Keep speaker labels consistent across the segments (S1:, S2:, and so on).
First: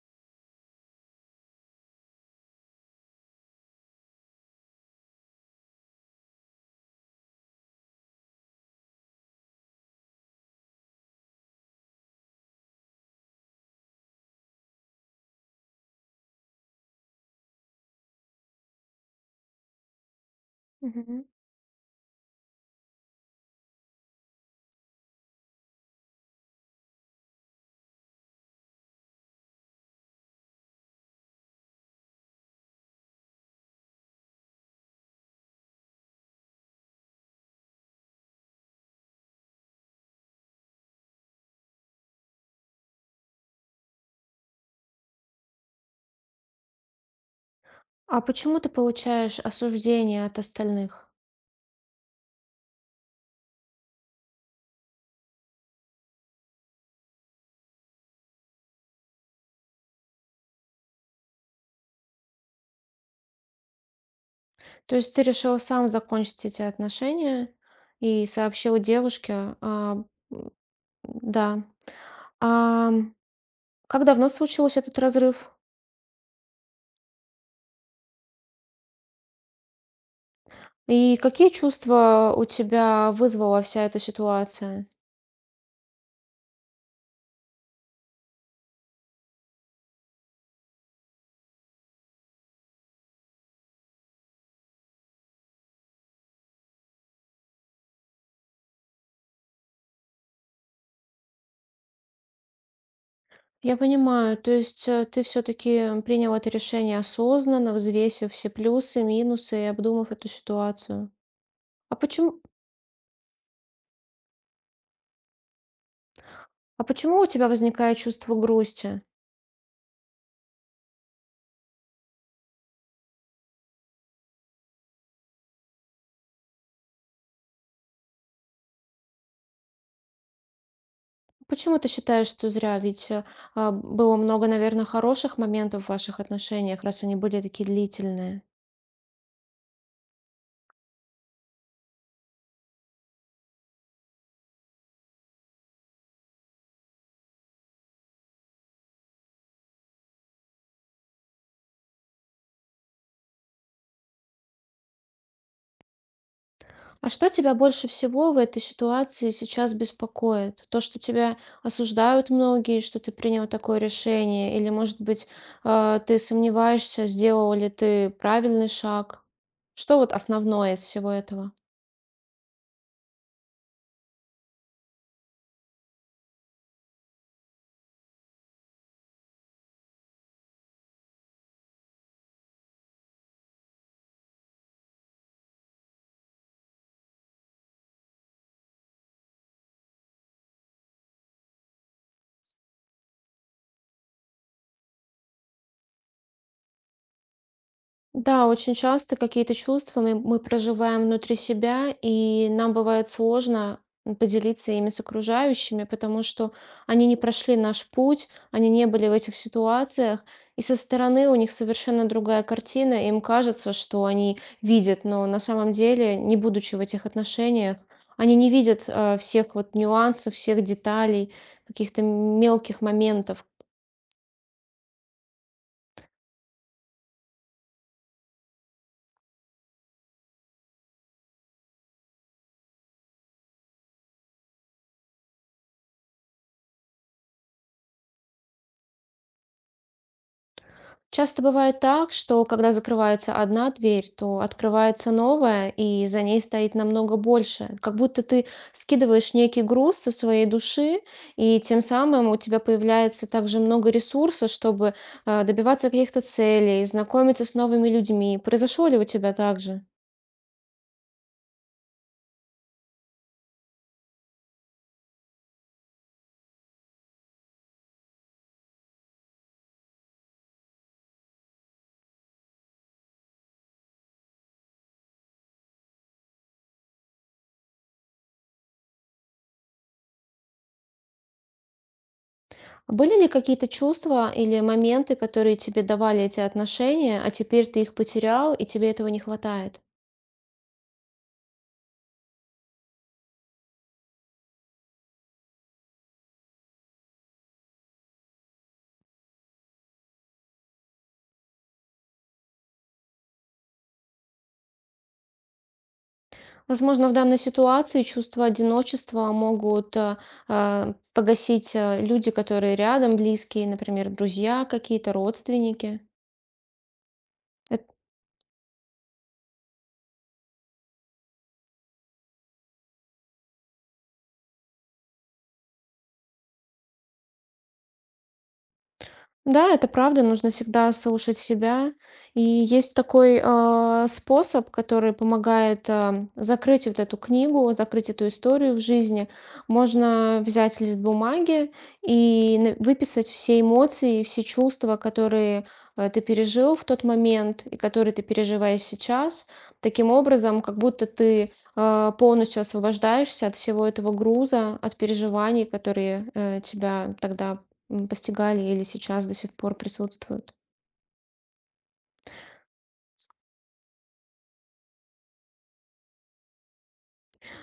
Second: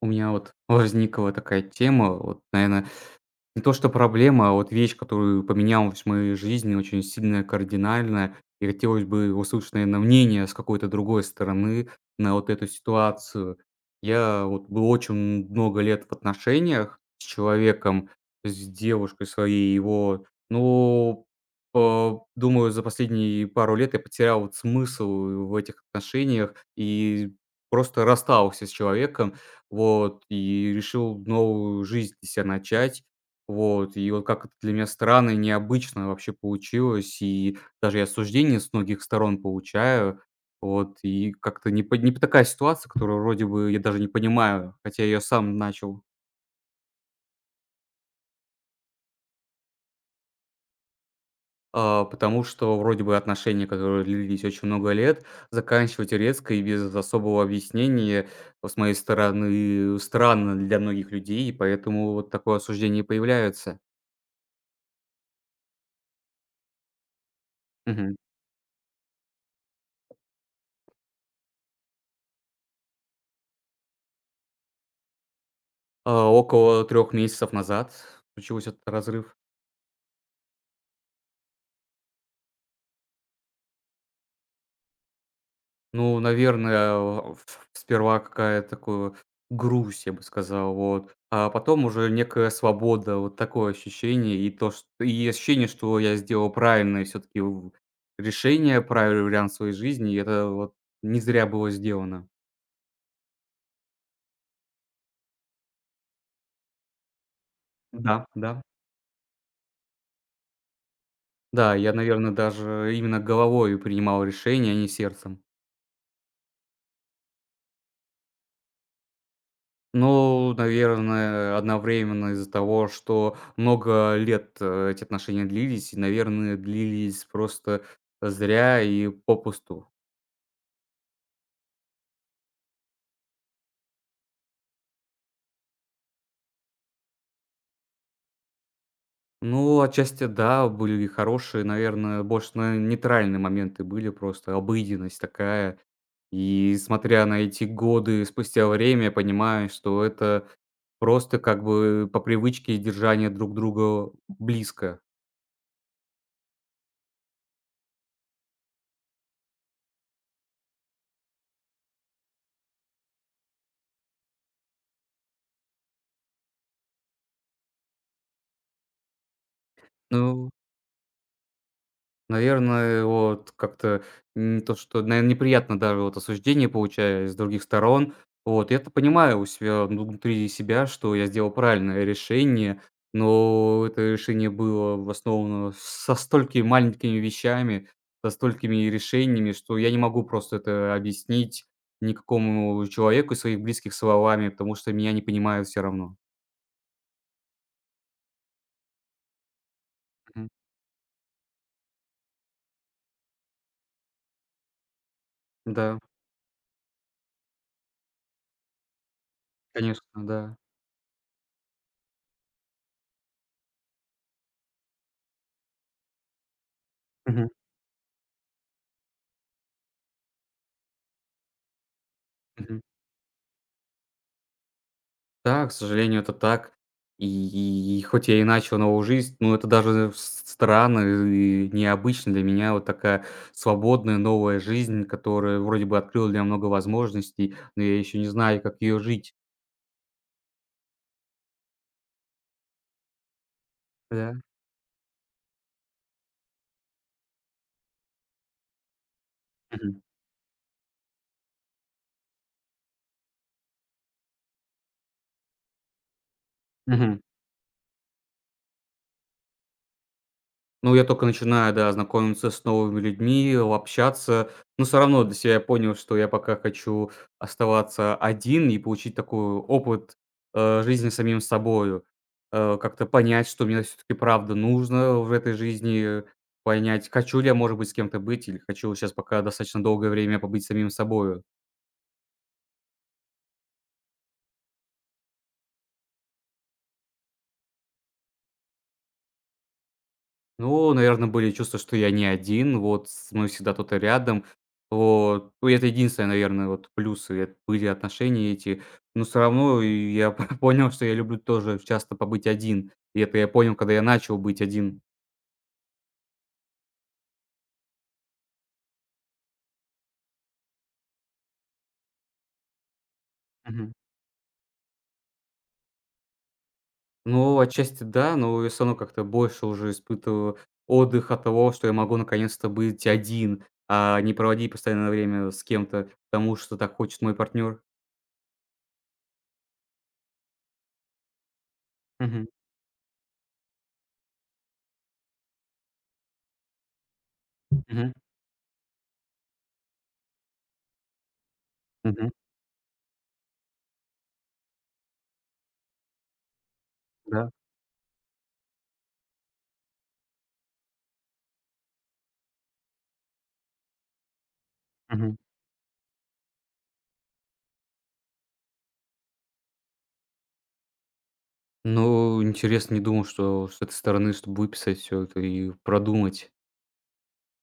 S1: У меня вот возникла такая тема, вот, наверное, не то, что проблема, а вот вещь, которую поменялась в моей жизни очень сильная, кардинальная. И хотелось бы услышать, наверное, мнение с какой-то другой стороны на вот эту ситуацию. Я вот был очень много лет в отношениях с человеком, с девушкой своей его.
S2: Мгм.
S1: Ну, по думаю, за последние пару лет я потерял вот смысл в этих отношениях и просто расстался с человеком, вот, и решил новую жизнь для себя начать. Вот, и вот как это для меня странно и необычно вообще получилось, и даже и осуждение с многих сторон получаю. Вот, и как-то не по не по такая ситуация, которую вроде бы я даже не понимаю, хотя я её сам начал.
S2: А почему ты получаешь осуждение от остальных?
S1: А, потому что вроде бы отношения, которые длились очень много лет, заканчивать резко и без особого объяснения, с моей стороны, странно для многих людей, и поэтому вот такое осуждение появляется.
S2: То есть ты решил сам закончить эти отношения
S1: Мгм.
S2: и сообщил девушке, да. А как давно случился этот разрыв?
S1: А, около 3 месяцев назад случился этот разрыв.
S2: И какие чувства у тебя вызвала вся эта ситуация?
S1: Ну, наверное, в сперва какая-то такую грусть, я бы сказал, вот. А потом уже некая свобода, вот такое ощущение. И то, чт И ощущение, что я сделал правильное все таки решение, правильный вариант своей жизни. И это вот не зря было сделано.
S2: Я понимаю, то есть ты все-таки принял это решение осознанно,
S1: Да,
S2: взвесив все
S1: да.
S2: плюсы, минусы и обдумав эту ситуацию.
S1: Да,
S2: А
S1: я, наверное,
S2: почему,
S1: даже именно головой принимал решения, а не сердцем.
S2: а почему у тебя возникает чувство грусти?
S1: Ну, наверное, одновременно из-за того, что много лет, эти отношения длились, и, наверное, длились просто зря и попусту.
S2: Почему ты считаешь, что зря? Ведь, было много, наверное, хороших моментов в ваших отношениях, раз они были такие длительные.
S1: Ну, отчасти да, были и хорошие, наверное, больше, на нейтральные моменты были, просто обыденность такая. И смотря на эти годы, спустя время я понимаю, что это просто как бы по привычке держание друг друга близко.
S2: А что тебя больше всего в этой ситуации сейчас беспокоит? То, что тебя осуждают многие, что ты принял такое решение? Или, может быть, ты сомневаешься, сделал ли ты правильный шаг? Что вот
S1: Ну,
S2: основное из всего этого?
S1: наверное, вот как-то не то, что, наверное, неприятно даже вот осуждение получая с других сторон. Вот, я-то понимаю у себя, ну, внутри себя, что я сделал правильное решение, но это решение было основано со столькими маленькими вещами, со столькими решениями, что я не могу просто это объяснить никакому человеку из своих близких словами, потому что меня не понимают все равно.
S2: Да, очень часто какие-то чувства мы
S1: Мгм.
S2: проживаем внутри себя, и нам бывает сложно поделиться ими с окружающими,
S1: Да,
S2: потому что они не прошли наш путь, они не были в этих
S1: конечно,
S2: ситуациях,
S1: да.
S2: и со стороны у них совершенно другая картина, им кажется, что они видят, но на самом деле, не будучи в этих
S1: Мгм.
S2: отношениях, они не видят, всех вот нюансов, всех деталей, каких-то мелких
S1: Мгм.
S2: моментов.
S1: Да, к сожалению, это так. И хоть я и начал новую жизнь, но это даже с странно и необычно для меня. Вот такая свободная новая жизнь, которая вроде бы открыла для меня много возможностей, но я еще не знаю, как ее жить.
S2: Часто бывает так, что когда закрывается одна дверь, то
S1: Да.
S2: открывается новая, и за ней стоит намного больше. Как будто ты скидываешь некий груз
S1: Мгм.
S2: со своей души, и тем самым у тебя появляется также много ресурса, чтобы добиваться каких-то целей,
S1: Мгм.
S2: знакомиться с новыми людьми. Произошло ли у тебя так же?
S1: Ну, я только начинаю, да, знакомиться с новыми людьми, общаться. Но все равно для себя я понял, что я пока хочу оставаться один и получить такой опыт, жизни самим собою. Как-то понять, что мне все таки правда нужно в этой жизни, понять, хочу ли я, может быть, с кем-то быть или хочу сейчас пока достаточно долгое время побыть самим собою.
S2: Были ли какие-то чувства или моменты, которые тебе давали эти отношения, а теперь ты их потерял, и тебе этого не хватает?
S1: Ну, наверное, были чувства, что я не один, вот, с мной всегда кто-то рядом. Вот. Ну, это единственное, наверное, вот плюсы эт были отношения эти. Но все равно и я понял, что я люблю тоже часто побыть один. И это я понял, когда я начал быть один.
S2: Возможно, в данной ситуации чувство одиночества могут погасить люди, которые рядом, близкие,
S1: Мгм.
S2: например, друзья какие-то, родственники.
S1: Ну, отчасти да, но я всё равно как-то больше уже испытываю отдых от того, что я могу наконец-то быть один, а не проводить постоянное время с кем-то, потому что так хочет мой партнер.
S2: Да, это правда, нужно всегда слушать себя. И
S1: Мгм,
S2: есть такой способ, который помогает закрыть вот эту книгу, закрыть
S1: мгм,
S2: эту историю в жизни. Можно взять лист бумаги
S1: мгм,
S2: и выписать все эмоции, и все чувства, которые ты пережил в тот
S1: да,
S2: момент и которые ты переживаешь сейчас. Таким образом, как будто ты полностью освобождаешься от всего этого груза, от
S1: мгм.
S2: переживаний, которые тебя тогда постигали или сейчас до сих пор присутствуют.
S1: Ну, интересно, не думал, что с этой стороны, чтоб выписать все это и продумать.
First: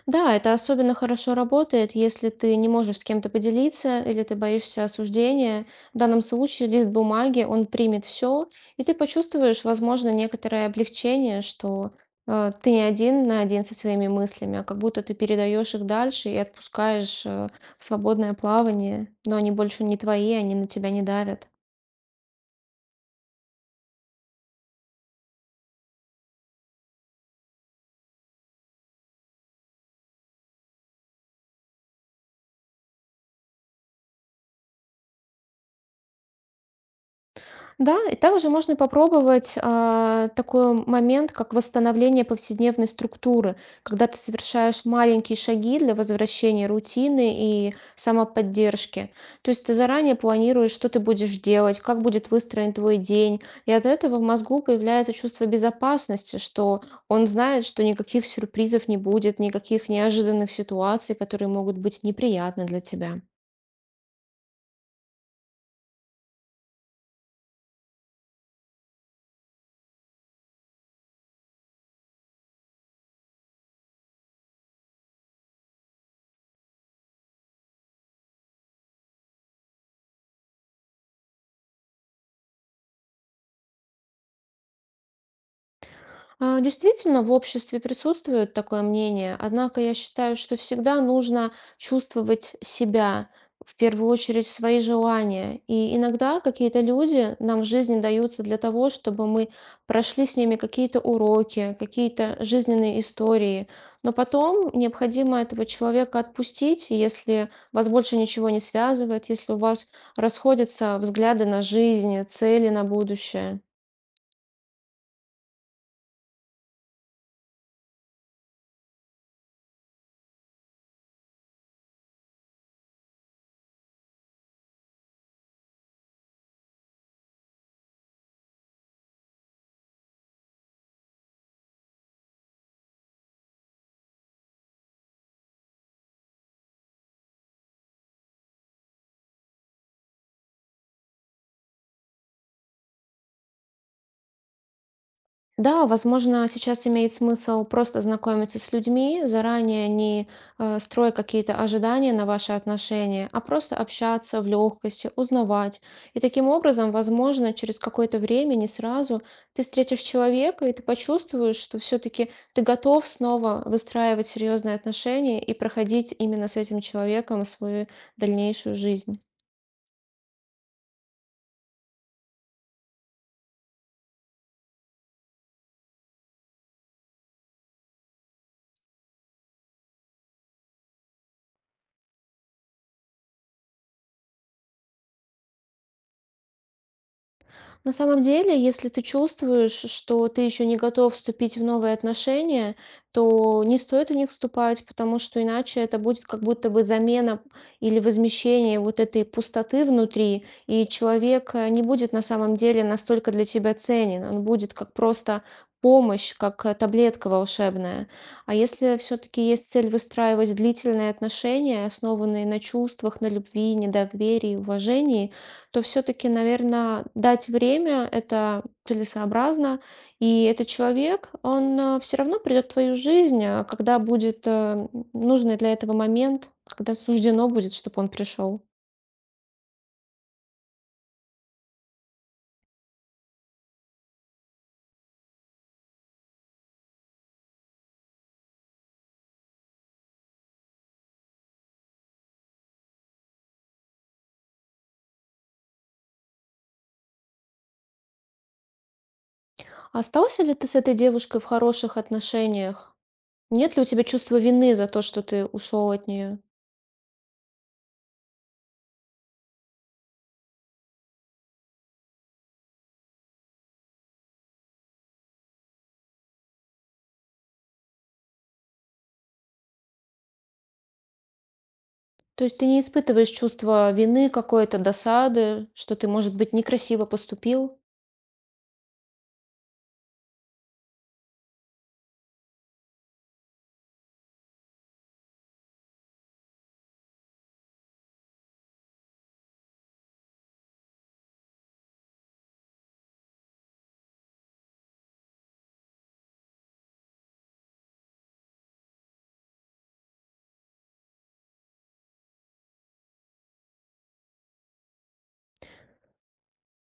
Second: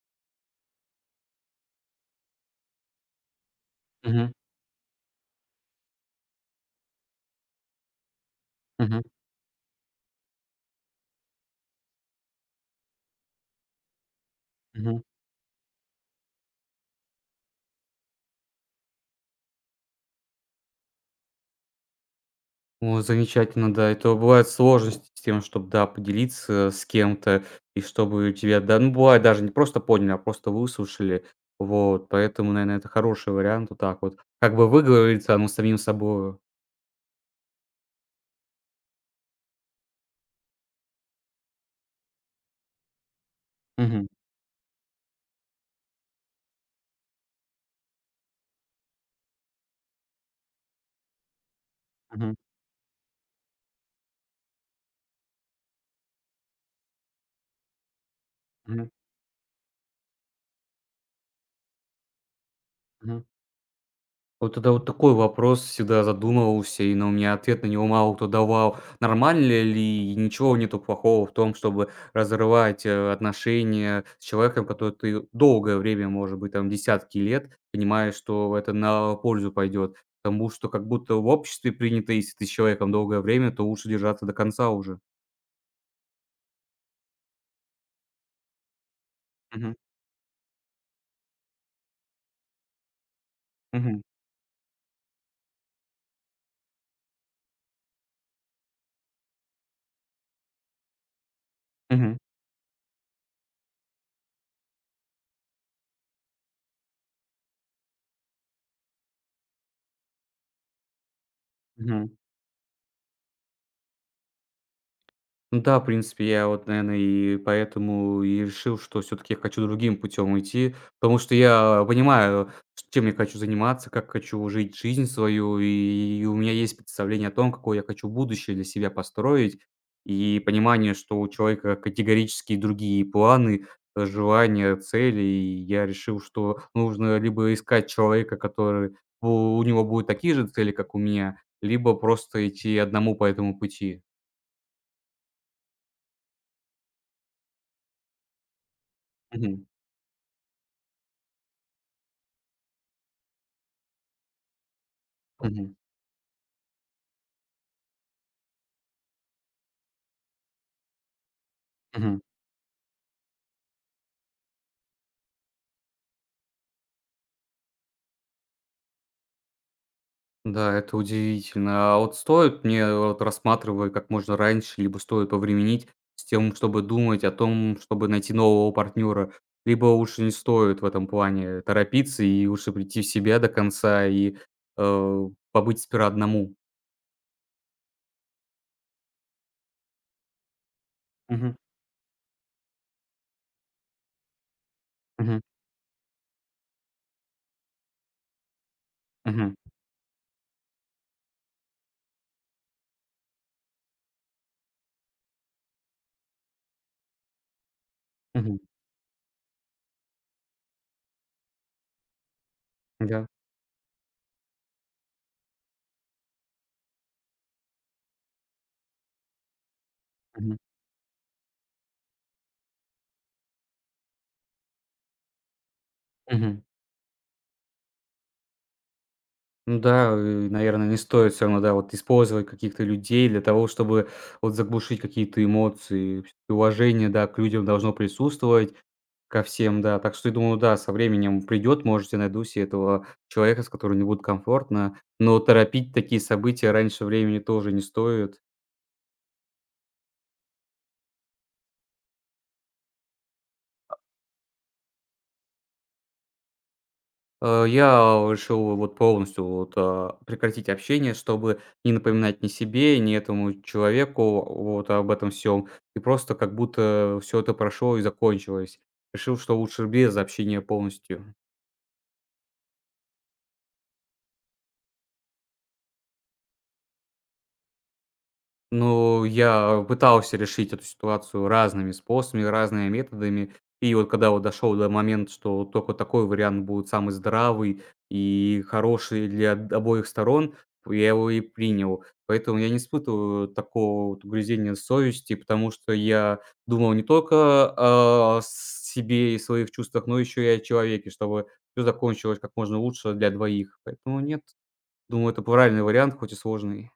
S2: Да, это особенно хорошо работает, если ты не можешь с кем-то поделиться или
S1: Мгм,
S2: ты боишься осуждения. В данном случае лист бумаги, он примет все, и ты
S1: мгм,
S2: почувствуешь, возможно, некоторое облегчение, что ты не один на один со своими мыслями, а как будто
S1: мгм.
S2: ты передаешь их дальше и отпускаешь в свободное плавание, но они больше не твои, они на тебя не давят.
S1: О, замечательно, да. Это бывают сложности с тем, чтобы, да, поделиться с кем-то, и чтобы тебя, да, ну, бывает, даже не просто поняли, а просто выслушали. Вот, поэтому, наверное, это хороший вариант вот так вот. Как бы выговориться, ну, самим собой.
S2: Да, и также можно попробовать такой момент, как восстановление повседневной структуры, когда
S1: Мгм,
S2: ты совершаешь маленькие шаги для возвращения рутины и самоподдержки. То есть ты заранее планируешь, что ты будешь делать, как будет
S1: мгм,
S2: выстроен твой день, и от этого в мозгу появляется чувство безопасности, что он знает, что никаких сюрпризов
S1: мгм,
S2: не будет, никаких неожиданных ситуаций, которые могут быть неприятны для тебя.
S1: мгм. Вот это вот такой вопрос всегда задумывался, но у меня ответ на него мало кто давал. Нормально ли и ничего нету плохого в том, чтобы разрывать, отношения с человеком, который ты долгое время, может быть, там десятки лет, понимаешь, что это на пользу пойдет. Потому что как будто в обществе принято, если ты с человеком долгое время, то лучше держаться до конца уже.
S2: Действительно, в обществе присутствует такое мнение,
S1: Мгм.
S2: однако я считаю, что всегда нужно чувствовать себя, в
S1: Мгм.
S2: первую очередь свои желания. И иногда какие-то люди нам в жизни даются для того, чтобы мы прошли с ними какие-то уроки,
S1: Мгм.
S2: какие-то жизненные истории. Но потом необходимо этого человека отпустить, и если вас больше ничего не связывает, если у вас расходятся взгляды на
S1: Мгм.
S2: жизнь, цели на будущее.
S1: Ну, да, в принципе, я вот, наверное, и поэтому и решил, что все таки я хочу другим путем идти, потому что я понимаю, ш чем я хочу заниматься, как хочу жить жизнь свою, и у меня есть представление о том, какое я хочу будущее для себя построить, и понимание, что у человека категорически другие планы, желания, цели. И я решил, что нужно либо искать человека, который у него будут такие же цели, как у меня, либо просто идти одному по этому пути.
S2: Да, возможно, сейчас имеет смысл просто знакомиться с людьми,
S1: Мгм.
S2: заранее не строя какие-то ожидания на ваши отношения, а просто общаться в легкости,
S1: Мгм.
S2: узнавать. И таким образом, возможно, через какое-то время, не сразу, ты встретишь человека, и ты почувствуешь, что
S1: Мгм.
S2: все-таки ты готов снова выстраивать серьезные отношения и проходить именно с этим человеком свою дальнейшую жизнь.
S1: Да, это удивительно. А вот стоит мне, вот рассматривая как можно раньше, либо стоит повременить с тем, чтобы думать о том, чтобы найти нового партнера, либо лучше не стоит в этом плане торопиться и лучше прийти в себя до конца и, э, побыть сперва одному?
S2: На самом деле, если ты чувствуешь, что ты еще не готов
S1: Мгм,
S2: вступить в новые отношения, то не стоит в них вступать, потому
S1: мгм,
S2: что иначе это будет как будто бы замена или возмещение вот этой
S1: мгм,
S2: пустоты внутри, и человек не будет на самом деле настолько для тебя ценен, он будет как просто помощь, как таблетка волшебная. А
S1: мгм.
S2: если все-таки есть цель выстраивать длительные отношения, основанные на чувствах,
S1: Да,
S2: на любви, недоверии, уважении, то все-таки, наверное, дать время- это целесообразно. И
S1: мгм,
S2: этот человек, он все равно придет в твою жизнь, когда будет нужный для этого момент,
S1: мгм.
S2: когда суждено будет, чтобы он пришел.
S1: Ну, да, наверное, не стоит все равно, да, вот использовать каких-то людей для того, чтобы вот заглушить какие-то эмоции. Всё-таки уважение, да, к людям должно присутствовать. Ко всем, да. Так что я думаю, да, со временем придет, может, я найду се этого человека, с которым мне будет комфортно, но торопить такие события раньше времени тоже не стоит.
S2: Остался ли ты с этой девушкой в хороших отношениях? Нет ли у тебя чувства вины за то, что ты ушел от нее?
S1: Я решил вот полностью вот, прекратить общение, чтобы не напоминать ни себе, ни этому человеку вот об этом всем и просто как будто все это прошло и закончилось. Решил, что лучше без общения полностью.
S2: То есть ты не испытываешь чувство вины, какой-то досады, что ты, может быть, некрасиво поступил?
S1: Ну, я пытался решить эту ситуацию разными способами, разными методами. И вот когда вот дошел до момента, что только такой вариант будет самый здравый и хороший для обоих сторон, я его и принял. Поэтому я не испытываю такого вот угрызения совести, потому что я думал не только о себе и своих чувствах, но еще и о человеке, чтобы все закончилось как можно лучше для двоих. Поэтому нет, думаю, это правильный вариант, хоть и сложный.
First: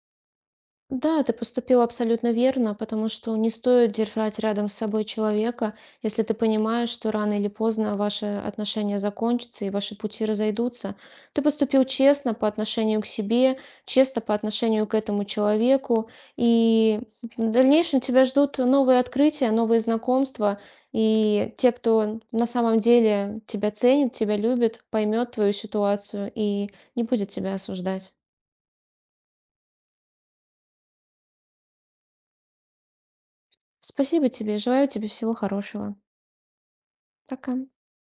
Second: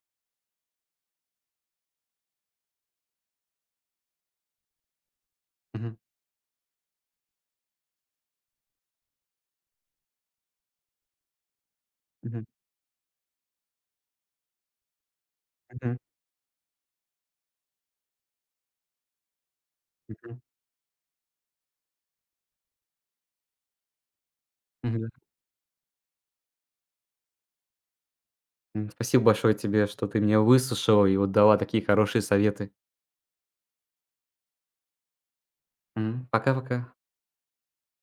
S2: Да, ты поступил абсолютно верно, потому что не стоит держать рядом с собой человека,
S1: Мгм.
S2: если ты понимаешь, что рано или поздно ваши отношения закончатся и ваши пути разойдутся. Ты поступил честно
S1: Мгм.
S2: по отношению к себе, честно по отношению к этому
S1: Мгм.
S2: человеку, и в дальнейшем тебя ждут новые открытия, новые
S1: Мгм.
S2: знакомства, и те, кто на самом деле тебя ценит, тебя любит,
S1: Мгм.
S2: поймет твою ситуацию и не будет тебя осуждать.
S1: Спасибо большое тебе, что ты меня выслушала и вот дала такие хорошие советы.
S2: Спасибо тебе, желаю тебе всего хорошего.
S1: Пока-пока.
S2: Пока.